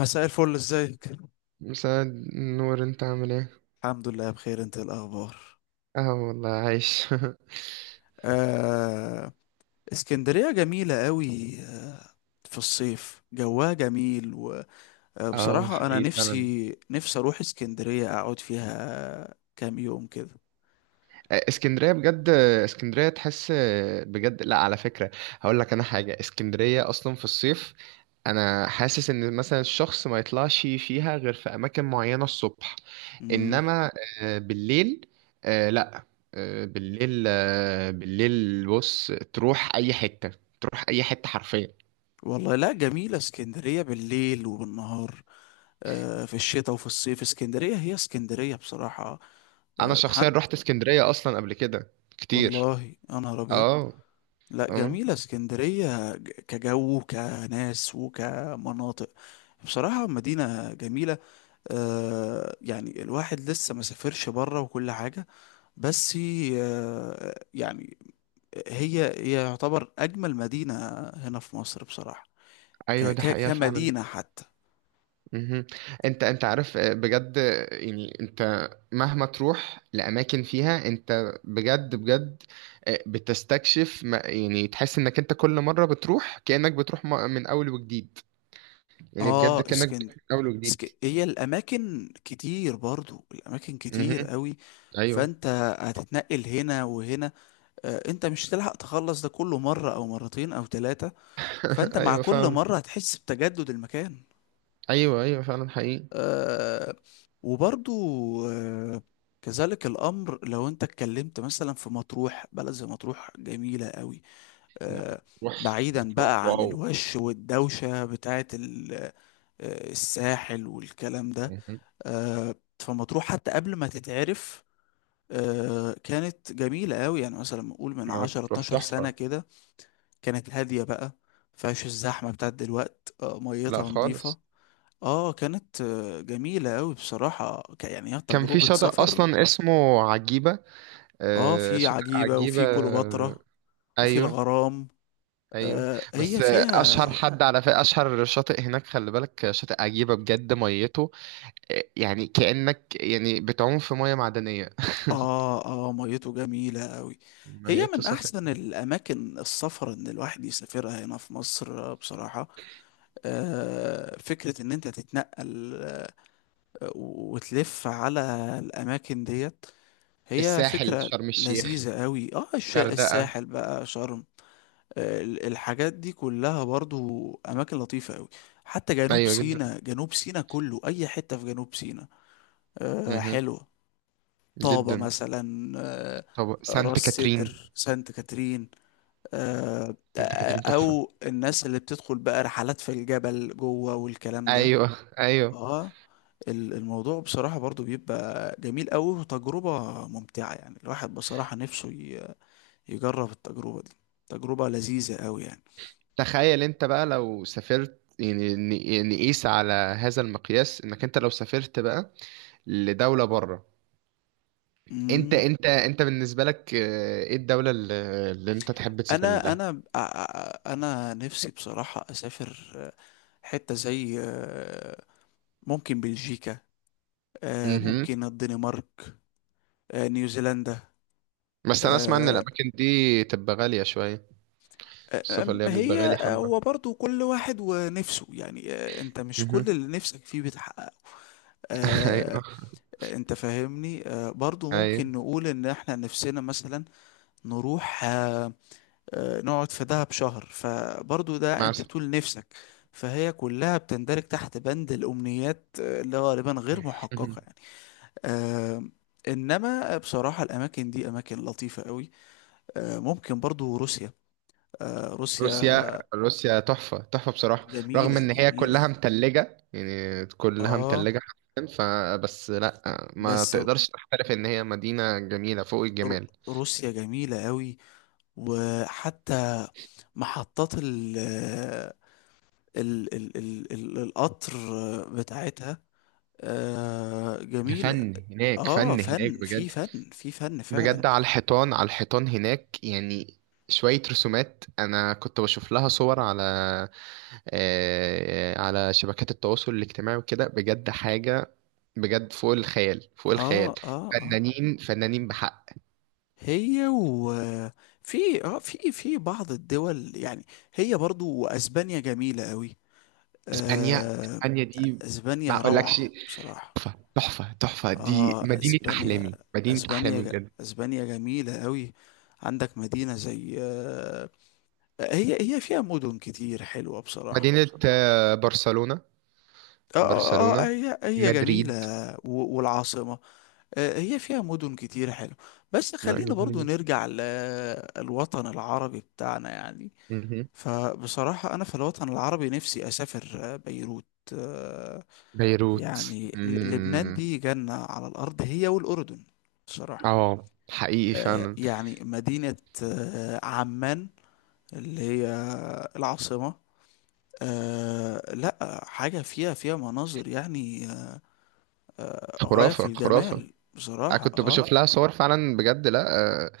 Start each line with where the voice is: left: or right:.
left: مساء الفل، ازيك؟
right: مساعد نور، انت عامل ايه؟
left: الحمد لله بخير، انت إيه الاخبار؟
right: اه والله عايش
left: آه. اسكندرية جميلة قوي. في الصيف جواها جميل.
right: اه
left: وبصراحة انا
right: حقيقي فعلا.
left: نفسي اروح اسكندرية اقعد فيها كام يوم كده.
right: اسكندرية بجد. اسكندرية تحس، بجد. لا، على فكرة، هقول لك انا حاجة. اسكندرية اصلا في الصيف، انا حاسس ان مثلا الشخص ما يطلعش فيها غير في اماكن معينة الصبح.
left: مم.
right: انما بالليل. لا، بالليل، بالليل بص تروح اي حتة، تروح اي حتة حرفيا.
left: والله لا، جميلة اسكندرية بالليل وبالنهار. آه، في الشتاء وفي الصيف اسكندرية هي اسكندرية بصراحة.
right: انا
left: آه
right: شخصيا
left: حد
right: رحت اسكندرية اصلا قبل كده كتير.
left: والله انا ابيض.
right: اه
left: لا
right: اه،
left: جميلة اسكندرية كجو كناس وكمناطق، بصراحة مدينة جميلة. يعني الواحد لسه ما سافرش بره وكل حاجة، بس. آه يعني هي يعتبر أجمل مدينة هنا في مصر بصراحة، ك
right: ايوه دي
left: ك
right: حقيقة فعلا.
left: كمدينة حتى.
right: مهم. انت عارف، بجد، يعني انت مهما تروح لاماكن فيها انت بجد بجد بتستكشف، يعني تحس انك انت كل مرة بتروح كأنك بتروح من اول وجديد، يعني بجد
left: اه
right: كأنك
left: اسكند
right: بتروح من اول وجديد.
left: هي الأماكن كتير، برضو الأماكن كتير
right: مهم.
left: قوي.
right: ايوه.
left: فأنت هتتنقل هنا وهنا، انت مش هتلحق تخلص ده كله مرة او مرتين او ثلاثة. فانت مع
right: ايوه
left: كل
right: فعلا.
left: مرة هتحس بتجدد المكان.
right: ايوه ايوه فعلا حقيقي.
left: آه، وبرضو، آه، كذلك الامر لو انت اتكلمت مثلا في مطروح، بلد زي مطروح جميلة قوي.
right: لا،
left: آه،
right: مطروح
left: بعيدا
right: مطروح
left: بقى عن
right: واو.
left: الوش والدوشة بتاعت الساحل والكلام ده.
right: مهم.
left: آه، فمطروح حتى قبل ما تتعرف كانت جميلة قوي. يعني مثلا نقول من 10
right: مطروح
left: 12 سنة
right: تحفة.
left: كده، كانت هادية بقى، مفيهاش الزحمة بتاعت دلوقت.
right: لا
left: ميتها نظيفة.
right: خالص.
left: اه كانت جميلة أوي بصراحة، يعني هي
right: كان في
left: تجربة
right: شاطئ
left: سفر.
right: اصلا اسمه عجيبة،
left: اه في
right: شاطئ
left: عجيبة
right: عجيبة.
left: وفي كليوباترا وفي
right: أيوه.
left: الغرام.
right: أيوه. بس
left: هي
right: أشهر
left: فيها.
right: حد على فكرة، أشهر شاطئ هناك، خلي بالك، شاطئ عجيبة بجد ميته، يعني كأنك يعني بتعوم في مية معدنية.
left: اه ميته جميلة أوي. هي
right: ميته
left: من
right: صافية.
left: أحسن الأماكن السفر إن الواحد يسافرها هنا في مصر بصراحة. فكرة إن أنت تتنقل وتلف على الأماكن ديت، هي
right: الساحل،
left: فكرة
right: شرم الشيخ،
left: لذيذة قوي. اه
right: غردقة.
left: الساحل بقى، شرم. الحاجات دي كلها برضو اماكن لطيفة قوي. حتى جنوب
right: أيوه جدا.
left: سيناء، جنوب سيناء كله، اي حتة في جنوب سيناء
right: مه.
left: حلوة. طابة
right: جدا.
left: مثلا،
right: طب سانت
left: راس
right: كاترين.
left: سدر، سانت كاترين،
right: سانت كاترين تحفة.
left: او الناس اللي بتدخل بقى رحلات في الجبل جوه والكلام ده.
right: أيوه. أيوه.
left: اه الموضوع بصراحة برضو بيبقى جميل قوي وتجربة ممتعة. يعني الواحد بصراحة نفسه يجرب التجربة دي، تجربة لذيذة قوي يعني.
right: تخيل أنت بقى لو سافرت يعني، نقيس على هذا المقياس، إنك أنت لو سافرت بقى لدولة بره. انت
left: مم.
right: انت انت بالنسبه لك، ايه الدوله اللي، اللي انت تحب تسافر
left: انا
right: لها؟
left: انا ب- ع- ع- انا نفسي بصراحة اسافر حتة زي ممكن بلجيكا،
right: امم.
left: ممكن الدنمارك، نيوزيلندا.
right: بس انا اسمع ان
left: آه،
right: الاماكن دي تبقى غاليه شويه.
left: آه،
right: السفر
left: آم،
right: اللي هي بيبقى
left: هي
right: غالي حبه.
left: هو برضو كل واحد ونفسه يعني. انت مش كل
right: امم.
left: اللي نفسك فيه بتحققه. آه،
right: ايوه.
left: انت فاهمني. برضو
right: ايوه
left: ممكن نقول ان احنا نفسنا مثلا نروح نقعد في دهب شهر، فبرضو ده انت
right: مثلا.
left: بتقول نفسك. فهي كلها بتندرج تحت بند الأمنيات اللي غالبا غير
right: مهم.
left: محققة يعني. آه، إنما بصراحة الأماكن دي أماكن لطيفة قوي. ممكن برضو روسيا، روسيا
right: روسيا، روسيا تحفه تحفه بصراحه. رغم
left: جميلة
right: ان هي كلها
left: جميلة
right: متلجه، يعني كلها
left: آه
right: متلجه حرفيا، فبس لا، ما
left: بس ر-
right: تقدرش تختلف ان هي مدينه جميله فوق
left: ر-
right: الجمال.
left: روسيا جميلة قوي. وحتى محطات ال القطر بتاعتها
right: ده
left: جميلة.
right: فن هناك،
left: اه
right: فن هناك
left: فن
right: بجد.
left: في، فن في، فن فعلا.
right: بجد على الحيطان، على الحيطان هناك، يعني شوية رسومات أنا كنت بشوف لها صور على، على شبكات التواصل الاجتماعي وكده، بجد حاجة بجد فوق الخيال، فوق
left: اه
right: الخيال.
left: اه اه
right: فنانين فنانين بحق.
left: هي و في اه في، في بعض الدول يعني، هي برضو اسبانيا جميلة قوي.
right: إسبانيا،
left: آه
right: إسبانيا دي ما
left: اسبانيا
right: أقولكش.
left: روعة بصراحة.
right: تحفة تحفة تحفة، دي
left: اه
right: مدينة
left: اسبانيا،
right: أحلامي، مدينة أحلامي بجد.
left: اسبانيا جميلة قوي. عندك مدينة زي هي، هي مدن كتير حلوة بصراحة.
right: مدينة برشلونة.
left: اه اه
right: برشلونة،
left: آه، هي هي جميلة.
right: مدريد.
left: والعاصمة، هي فيها مدن كتير حلو. بس
right: لا،
left: خلينا
right: جميلة
left: برضو
right: جدا.
left: نرجع للوطن العربي بتاعنا يعني.
right: مهم.
left: فبصراحة أنا في الوطن العربي نفسي أسافر بيروت. آه،
right: بيروت.
left: يعني لبنان
right: مم.
left: دي جنة على الأرض، هي والأردن بصراحة.
right: اه حقيقي فعلا.
left: يعني مدينة عمان اللي هي العاصمة، لا حاجة. فيها فيها مناظر يعني غاية في
right: خرافة خرافة.
left: الجمال
right: انا
left: بصراحة.
right: كنت بشوف لها صور فعلا بجد. لا، آه،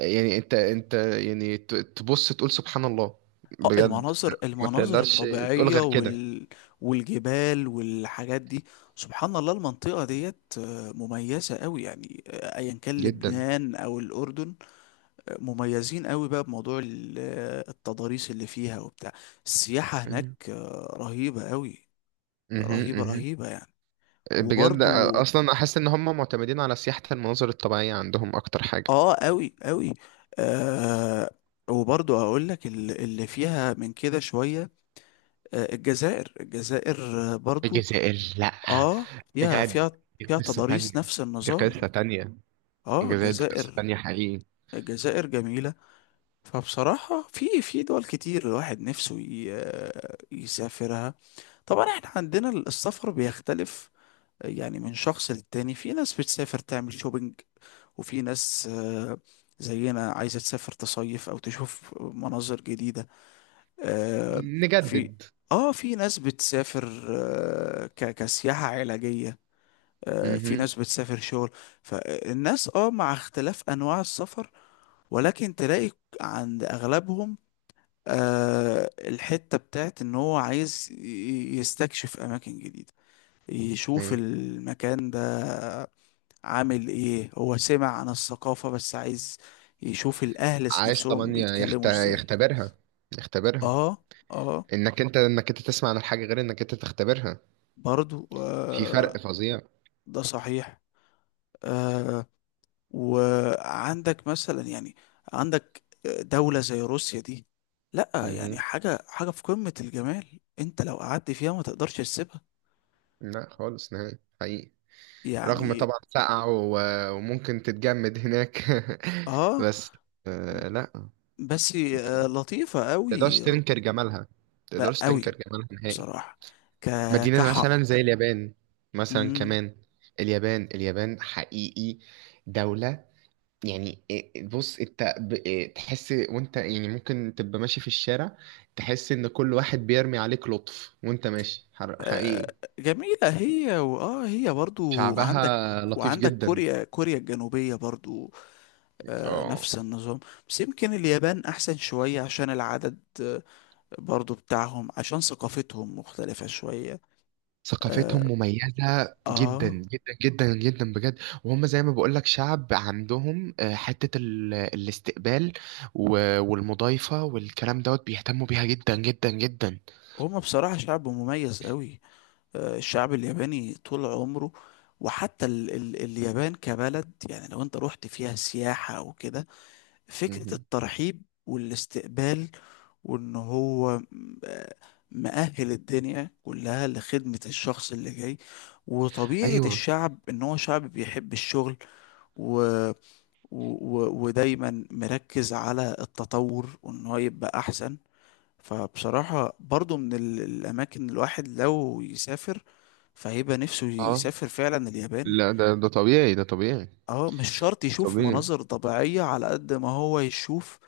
right: يعني انت يعني تبص تقول سبحان الله بجد.
left: المناظر،
right: ما
left: المناظر
right: تقدرش تقول
left: الطبيعية
right: غير كده.
left: والجبال والحاجات دي. سبحان الله، المنطقة ديت مميزة قوي يعني. ايا كان
right: جدا.
left: لبنان او الاردن مميزين قوي بقى بموضوع التضاريس اللي فيها وبتاع. السياحة
right: ايوه.
left: هناك رهيبة قوي،
right: مهم،
left: رهيبة
right: مهم.
left: رهيبة يعني.
right: بجد،
left: وبرضو
right: اصلا احس ان هم معتمدين على سياحة المناظر الطبيعية عندهم اكتر حاجة.
left: اه قوي قوي. آه وبرضو هقول لك اللي فيها من كده شوية الجزائر، الجزائر برضو.
right: الجزائر، لا
left: اه فيها،
right: بجد.
left: فيها
right: دي
left: فيها
right: قصة تانية.
left: تضاريس نفس
right: دي
left: النظام.
right: قصة تانية.
left: اه
right: الجزائر دي قصة
left: الجزائر،
right: تانية حقيقي.
left: الجزائر جميلة. فبصراحة في، في دول كتير الواحد نفسه يسافرها. طبعا احنا عندنا السفر بيختلف، يعني من شخص للتاني. في ناس بتسافر تعمل شوبينج، وفي ناس زينا عايزة تسافر تصيف او تشوف مناظر جديدة آه، في.
right: نجدد.
left: اه في ناس بتسافر كسياحة علاجية، في
right: مهم.
left: ناس بتسافر شغل. فالناس اه مع اختلاف انواع السفر ولكن تلاقي عند اغلبهم الحتة بتاعت ان هو عايز يستكشف اماكن جديدة، يشوف
right: ايوه.
left: المكان ده عامل ايه. هو سمع عن الثقافة بس عايز يشوف الاهل
right: عايز
left: نفسهم
right: طبعا
left: بيتكلموا ازاي.
right: يختبرها، يختبرها.
left: اه اه.
right: انك انت تسمع عن الحاجه غير انك انت تختبرها.
left: برضو
right: في فرق فظيع.
left: ده صحيح. آه، وعندك مثلا يعني عندك دولة زي روسيا دي، لا يعني
right: مهم.
left: حاجة في قمة الجمال. انت لو قعدت فيها ما تقدرش تسيبها
right: لا خالص نهائي حقيقي. رغم
left: يعني.
right: طبعا سقعة، وممكن تتجمد هناك
left: اه
right: بس لا، ما
left: بس لطيفة
right: تقدرش
left: قوي،
right: تنكر جمالها، ما تقدرش تنكر
left: قوي
right: جمالها نهائي.
left: بصراحة، ك
right: مدينة
left: كحق
right: مثلا زي اليابان، مثلا
left: مم.
right: كمان. اليابان اليابان حقيقي دولة، يعني إيه- إيه، بص انت ب- إيه، تحس وانت يعني ممكن تبقى ماشي في الشارع، تحس ان كل واحد بيرمي عليك لطف وانت ماشي،
left: آه،
right: حقيقي.
left: جميلة هي. هي برضو
right: شعبها
left: عندك،
right: لطيف
left: وعندك
right: جدا.
left: كوريا، كوريا الجنوبية برضو
right: اه.
left: نفس النظام. بس يمكن اليابان احسن شوية عشان العدد برضو بتاعهم، عشان ثقافتهم مختلفة شوية.
right: ثقافتهم
left: آه,
right: مميزة جدا
left: آه
right: جدا جدا جدا بجد. وهم زي ما بقولك شعب عندهم، حتة الاستقبال والمضايفة والكلام دوت، بيهتموا بيها جدا جدا جدا.
left: هما بصراحة شعب مميز قوي. الشعب الياباني طول عمره. وحتى ال ال اليابان كبلد، يعني لو انت رحت فيها سياحة او كده، فكرة
right: مهم.
left: الترحيب والاستقبال وان هو مأهل الدنيا كلها لخدمة الشخص اللي جاي. وطبيعة
right: ايوه.
left: الشعب ان هو شعب بيحب الشغل ودايما مركز على التطور وان هو يبقى احسن. فبصراحة برضو من الاماكن اللي الواحد لو يسافر فهيبقى نفسه
right: اه.
left: يسافر فعلا اليابان.
right: لا ده طبيعي، ده طبيعي.
left: اه مش شرط
right: ده
left: يشوف
right: طبيعي،
left: مناظر طبيعية على قد ما هو يشوف.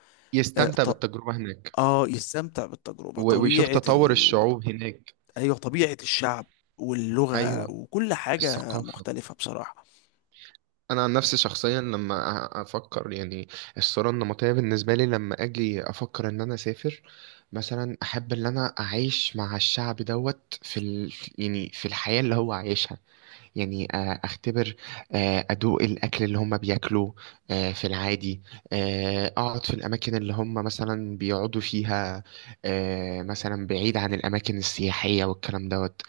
left: اه,
right: يستمتع
left: ط-
right: بالتجربة هناك
left: يستمتع بالتجربة،
right: ويشوف
left: طبيعة
right: تطور الشعوب هناك.
left: ايوه، طبيعة الشعب واللغة
right: أيوة.
left: وكل حاجة
right: الثقافة.
left: مختلفة بصراحة.
right: أنا عن نفسي شخصيا لما أفكر يعني، الصورة النمطية بالنسبة لي لما أجي أفكر إن أنا أسافر، مثلا أحب إن أنا أعيش مع الشعب دوت في ال... يعني في الحياة اللي هو عايشها، يعني اختبر، ادوق الاكل اللي هم بياكلوه في العادي، اقعد في الاماكن اللي هم مثلا بيقعدوا فيها، مثلا بعيد عن الاماكن السياحيه والكلام دوت،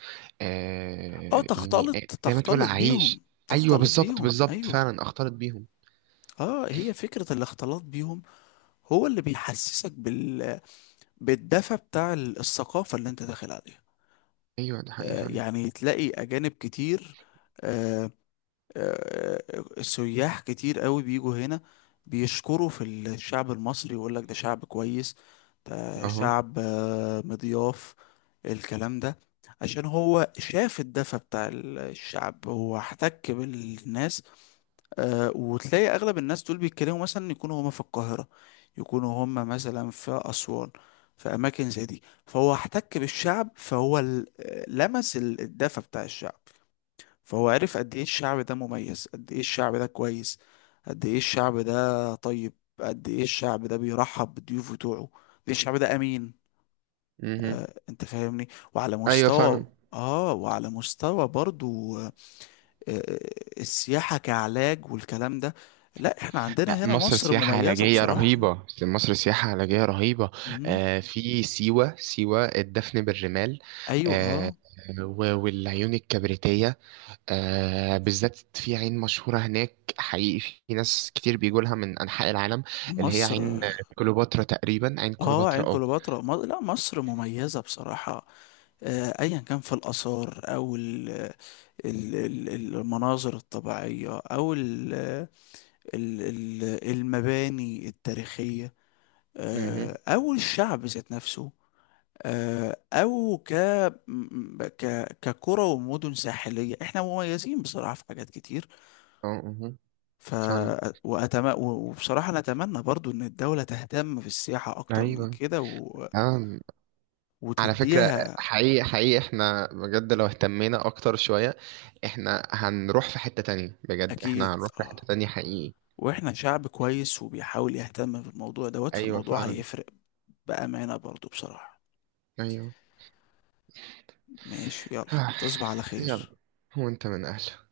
left: اه
right: يعني
left: تختلط
right: زي ما تقول
left: تختلط بيهم،
right: اعيش. ايوه
left: تختلط
right: بالظبط،
left: بيهم
right: بالظبط
left: ايوه.
right: فعلا اختلط بيهم.
left: اه هي فكرة الاختلاط بيهم، هو اللي بيحسسك بالدفى بتاع الثقافة اللي انت داخل عليها.
right: ايوه ده حقيقي فعلا.
left: يعني تلاقي اجانب كتير، آه آه سياح كتير قوي بيجوا هنا بيشكروا في الشعب المصري، يقول لك ده شعب كويس، ده
right: اها.
left: شعب مضياف الكلام ده. عشان هو شاف الدفى بتاع الشعب، هو احتك بالناس. وتلاقي اغلب الناس دول بيتكلموا مثلا، يكونوا هما في القاهرة، يكونوا هما مثلا في اسوان، في اماكن زي دي. فهو احتك بالشعب، فهو لمس الدفى بتاع الشعب. فهو عرف قد ايه الشعب ده مميز، قد ايه الشعب ده كويس، قد ايه الشعب ده طيب، قد ايه الشعب ده بيرحب بالضيوف بتوعه، قد ايه الشعب ده امين.
right: مهم.
left: انت فاهمني. وعلى
right: ايوه فعلا.
left: مستوى، اه وعلى مستوى برضو آه، السياحة كعلاج والكلام ده، لا احنا
right: لا،
left: عندنا هنا
right: مصر
left: مصر
right: سياحة
left: مميزة
right: علاجية
left: بصراحة.
right: رهيبة، مصر سياحة علاجية رهيبة.
left: مم.
right: آه في سيوة، سيوة الدفن بالرمال،
left: ايوه
right: آه
left: اه
right: والعيون الكبريتية، آه بالذات في عين مشهورة هناك حقيقي، في ناس كتير بيجوا لها من أنحاء العالم، اللي هي
left: مصر.
right: عين كليوباترا تقريبا، عين
left: اه عين
right: كليوباترا. اه.
left: كليوباترا. لا مصر مميزة بصراحة، ايا كان في الآثار او ال- المناظر الطبيعية او المباني التاريخية
right: مهم.
left: او الشعب ذات نفسه او ك كقرى ومدن ساحليه، احنا مميزين بصراحه في حاجات كتير.
right: اه. مهم.
left: ف
right: فعلا.
left: وبصراحه انا اتمنى برضو ان الدوله تهتم بالسياحه اكتر من
right: أيوة.
left: كده
right: آه. على فكرة،
left: وتديها.
right: حقيقي حقيقي احنا بجد لو اهتمينا اكتر شوية، احنا هنروح في حتة تانية بجد، احنا
left: اكيد
right: هنروح في حتة
left: اه.
right: تانية حقيقي.
left: واحنا شعب كويس وبيحاول يهتم بالموضوع دوت،
right: ايوه
left: فالموضوع
right: فعلا.
left: هيفرق بامانه برضو بصراحه.
right: ايوه.
left: ماشي يلا، تصبح على
right: يلا.
left: خير.
right: هو انت من اهله؟